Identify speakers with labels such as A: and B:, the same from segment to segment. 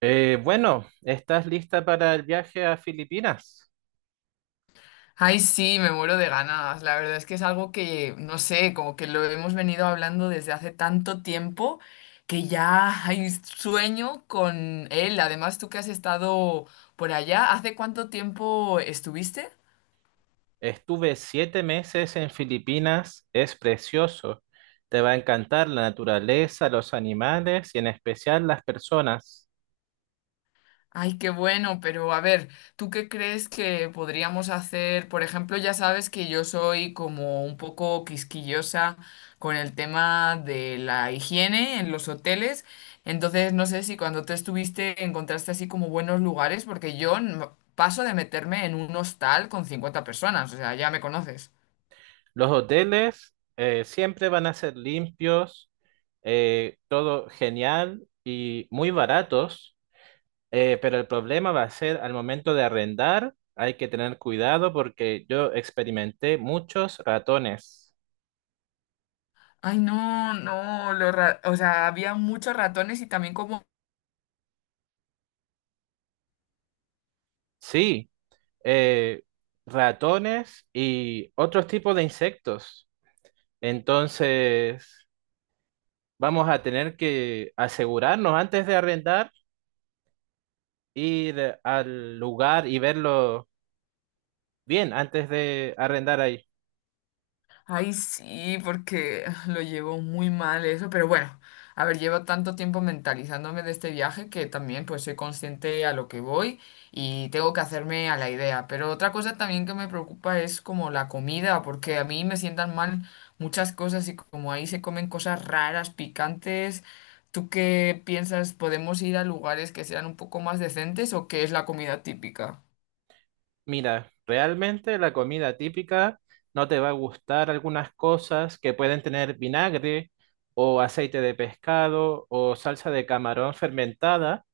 A: Bueno, ¿estás lista para el viaje a Filipinas?
B: Ay, sí, me muero de ganas. La verdad es que es algo que, no sé, como que lo hemos venido hablando desde hace tanto tiempo que ya hay sueño con él. Además, tú que has estado por allá, ¿hace cuánto tiempo estuviste?
A: Estuve 7 meses en Filipinas, es precioso. Te va a encantar la naturaleza, los animales y en especial las personas.
B: Ay, qué bueno, pero a ver, ¿tú qué crees que podríamos hacer? Por ejemplo, ya sabes que yo soy como un poco quisquillosa con el tema de la higiene en los hoteles, entonces no sé si cuando tú estuviste encontraste así como buenos lugares, porque yo no- paso de meterme en un hostal con 50 personas, o sea, ya me conoces.
A: Los hoteles siempre van a ser limpios, todo genial y muy baratos, pero el problema va a ser al momento de arrendar, hay que tener cuidado porque yo experimenté muchos ratones.
B: Ay, no, no, o sea, había muchos ratones y también como...
A: Sí. eh, Ratones y otros tipos de insectos. Entonces, vamos a tener que asegurarnos antes de arrendar, ir al lugar y verlo bien antes de arrendar ahí.
B: Ay, sí, porque lo llevo muy mal eso, pero bueno, a ver, llevo tanto tiempo mentalizándome de este viaje que también pues soy consciente a lo que voy y tengo que hacerme a la idea. Pero otra cosa también que me preocupa es como la comida, porque a mí me sientan mal muchas cosas y como ahí se comen cosas raras, picantes. ¿Tú qué piensas? ¿Podemos ir a lugares que sean un poco más decentes o qué es la comida típica?
A: Mira, realmente la comida típica no te va a gustar. Algunas cosas que pueden tener vinagre o aceite de pescado o salsa de camarón fermentada,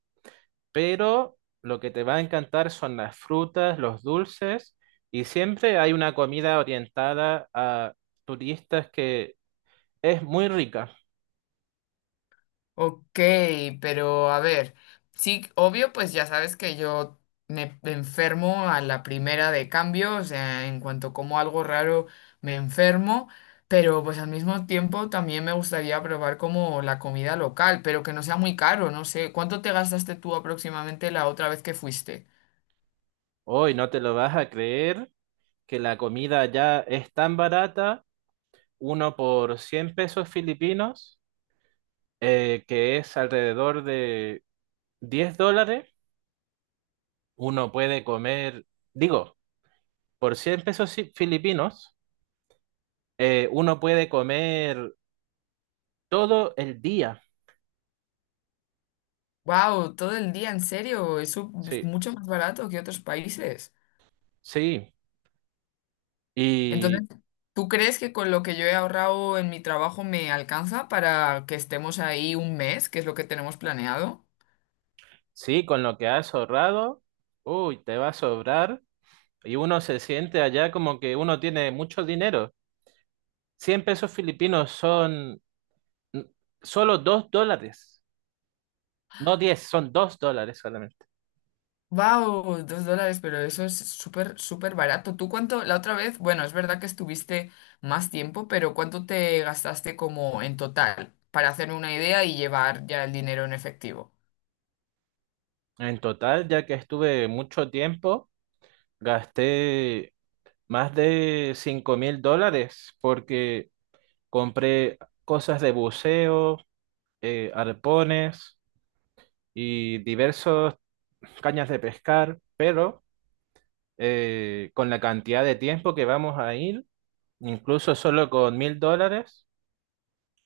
A: pero lo que te va a encantar son las frutas, los dulces, y siempre hay una comida orientada a turistas que es muy rica.
B: Ok, pero a ver, sí, obvio, pues ya sabes que yo me enfermo a la primera de cambio, o sea, en cuanto como algo raro me enfermo, pero pues al mismo tiempo también me gustaría probar como la comida local, pero que no sea muy caro, no sé, ¿cuánto te gastaste tú aproximadamente la otra vez que fuiste?
A: Hoy no te lo vas a creer que la comida ya es tan barata, uno por 100 pesos filipinos, que es alrededor de $10, uno puede comer, digo, por 100 pesos filipinos, uno puede comer todo el día.
B: Wow, todo el día, en serio, eso es
A: Sí,
B: mucho más barato que otros países.
A: sí.
B: Entonces,
A: Y
B: ¿tú crees que con lo que yo he ahorrado en mi trabajo me alcanza para que estemos ahí un mes, que es lo que tenemos planeado?
A: sí, con lo que has ahorrado, uy, te va a sobrar. Y uno se siente allá como que uno tiene mucho dinero. 100 pesos filipinos son mm, solo $2, no 10, son $2 solamente.
B: ¡Wow! 2 dólares, pero eso es súper, súper barato. ¿Tú cuánto? La otra vez, bueno, es verdad que estuviste más tiempo, pero ¿cuánto te gastaste como en total para hacerme una idea y llevar ya el dinero en efectivo?
A: En total, ya que estuve mucho tiempo, gasté más de $5,000 porque compré cosas de buceo, arpones y diversos cañas de pescar, pero con la cantidad de tiempo que vamos a ir, incluso solo con $1,000,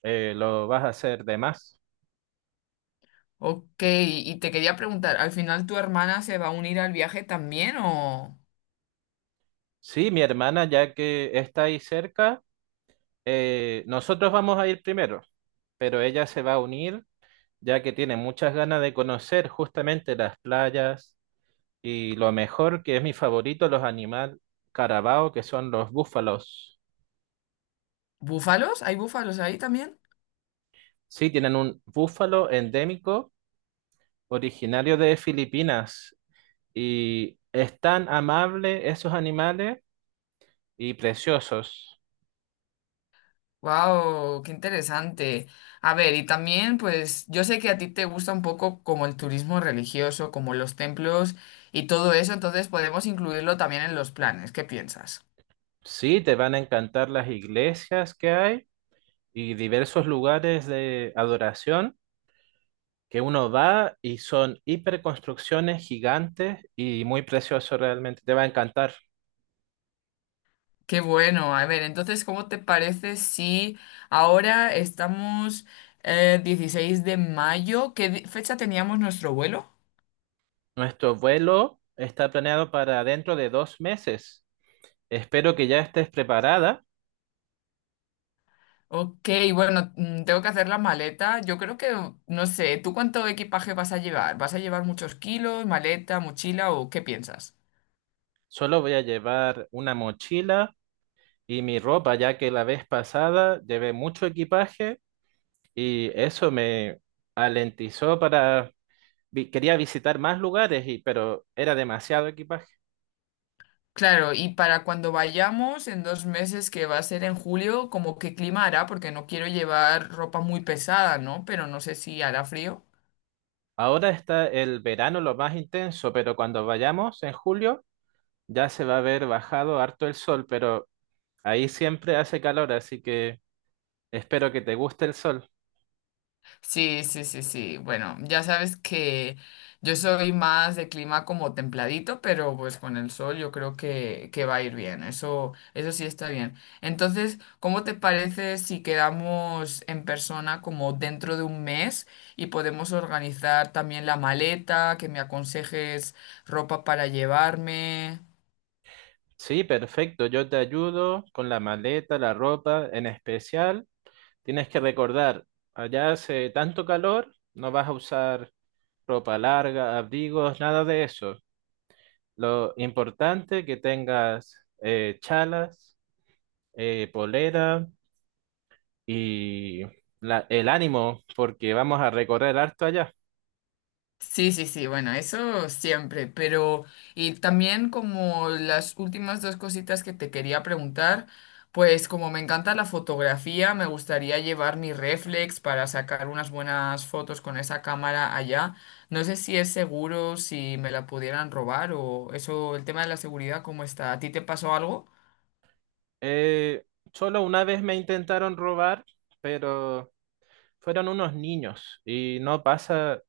A: lo vas a hacer de más.
B: Ok, y te quería preguntar, ¿al final tu hermana se va a unir al viaje también o...?
A: Sí, mi hermana, ya que está ahí cerca, nosotros vamos a ir primero, pero ella se va a unir, ya que tiene muchas ganas de conocer justamente las playas y lo mejor, que es mi favorito, los animales carabao, que son los búfalos.
B: ¿Búfalos? ¿Hay búfalos ahí también?
A: Sí, tienen un búfalo endémico originario de Filipinas. Y es tan amable esos animales y preciosos.
B: Wow, qué interesante. A ver, y también, pues, yo sé que a ti te gusta un poco como el turismo religioso, como los templos y todo eso, entonces podemos incluirlo también en los planes. ¿Qué piensas?
A: Sí, te van a encantar las iglesias que hay y diversos lugares de adoración, que uno va y son hiperconstrucciones gigantes y muy preciosos realmente. Te va a encantar.
B: Qué bueno. A ver, entonces, ¿cómo te parece si ahora estamos 16 de mayo? ¿Qué fecha teníamos nuestro vuelo?
A: Nuestro vuelo está planeado para dentro de 2 meses. Espero que ya estés preparada.
B: Ok, bueno, tengo que hacer la maleta. Yo creo que, no sé, ¿tú cuánto equipaje vas a llevar? ¿Vas a llevar muchos kilos, maleta, mochila o qué piensas?
A: Solo voy a llevar una mochila y mi ropa, ya que la vez pasada llevé mucho equipaje. Y eso me alentizó para, quería visitar más lugares, y, pero era demasiado equipaje.
B: Claro, y para cuando vayamos en 2 meses, que va a ser en julio, como qué clima hará, porque no quiero llevar ropa muy pesada, ¿no? Pero no sé si hará frío.
A: Ahora está el verano lo más intenso, pero cuando vayamos en julio ya se va a haber bajado harto el sol, pero ahí siempre hace calor, así que espero que te guste el sol.
B: Sí, sí, sí, sí. Bueno, ya sabes que yo soy más de clima como templadito, pero pues con el sol yo creo que va a ir bien. Eso sí está bien. Entonces, ¿cómo te parece si quedamos en persona como dentro de un mes y podemos organizar también la maleta, que me aconsejes ropa para llevarme?
A: Sí, perfecto, yo te ayudo con la maleta, la ropa, en especial. Tienes que recordar, allá hace tanto calor, no vas a usar ropa larga, abrigos, nada de eso. Lo importante que tengas chalas, polera y el ánimo, porque vamos a recorrer harto allá.
B: Sí, sí, sí, bueno, eso siempre, pero y también como las últimas dos cositas que te quería preguntar, pues como me encanta la fotografía, me gustaría llevar mi réflex para sacar unas buenas fotos con esa cámara allá. No sé si es seguro, si me la pudieran robar o eso, el tema de la seguridad, ¿cómo está? ¿A ti te pasó algo?
A: Eh, Solo una vez me intentaron robar, pero fueron unos niños y no pasa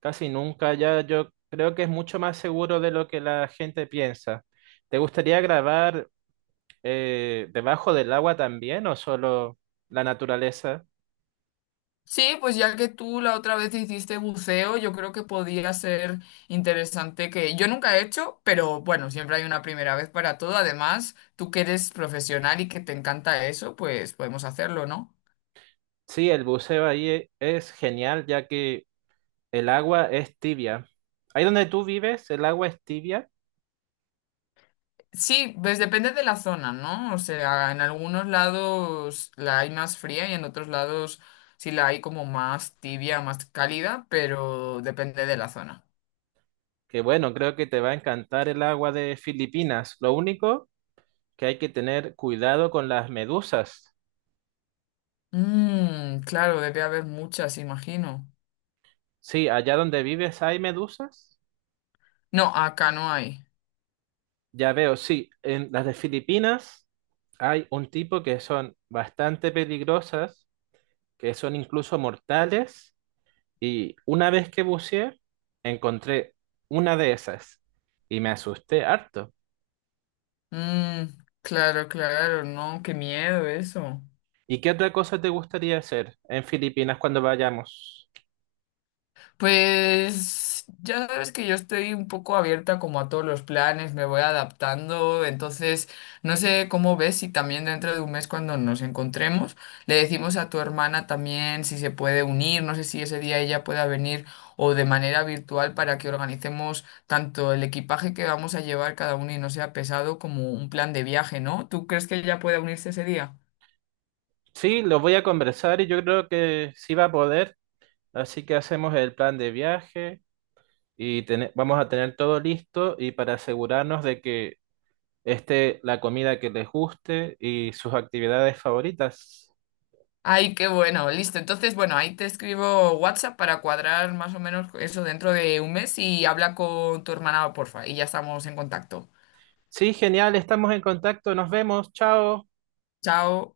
A: casi nunca allá. Yo creo que es mucho más seguro de lo que la gente piensa. ¿Te gustaría grabar debajo del agua también o solo la naturaleza?
B: Sí, pues ya que tú la otra vez hiciste buceo, yo creo que podría ser interesante que yo nunca he hecho, pero bueno, siempre hay una primera vez para todo. Además, tú que eres profesional y que te encanta eso, pues podemos hacerlo, ¿no?
A: Sí, el buceo ahí es genial ya que el agua es tibia. Ahí donde tú vives, el agua es tibia,
B: Sí, pues depende de la zona, ¿no? O sea, en algunos lados la hay más fría y en otros lados sí la hay como más tibia, más cálida, pero depende de la zona.
A: que bueno, creo que te va a encantar el agua de Filipinas. Lo único que hay que tener cuidado con las medusas.
B: Mm, claro, debe haber muchas, imagino.
A: Sí, allá donde vives hay medusas.
B: No, acá no hay.
A: Ya veo, sí, en las de Filipinas hay un tipo que son bastante peligrosas, que son incluso mortales. Y una vez que buceé, encontré una de esas y me asusté harto.
B: Mm, claro, claro, no, qué miedo eso.
A: ¿Y qué otra cosa te gustaría hacer en Filipinas cuando vayamos?
B: Pues ya sabes que yo estoy un poco abierta como a todos los planes, me voy adaptando, entonces no sé cómo ves si también dentro de un mes cuando nos encontremos le decimos a tu hermana también si se puede unir, no sé si ese día ella pueda venir o de manera virtual para que organicemos tanto el equipaje que vamos a llevar cada uno y no sea pesado como un plan de viaje, ¿no? ¿Tú crees que ella pueda unirse ese día?
A: Sí, lo voy a conversar y yo creo que sí va a poder, así que hacemos el plan de viaje y vamos a tener todo listo y para asegurarnos de que esté la comida que les guste y sus actividades favoritas.
B: Ay, qué bueno, listo. Entonces, bueno, ahí te escribo WhatsApp para cuadrar más o menos eso dentro de un mes y habla con tu hermana, porfa, y ya estamos en contacto.
A: Sí, genial, estamos en contacto, nos vemos, chao.
B: Chao.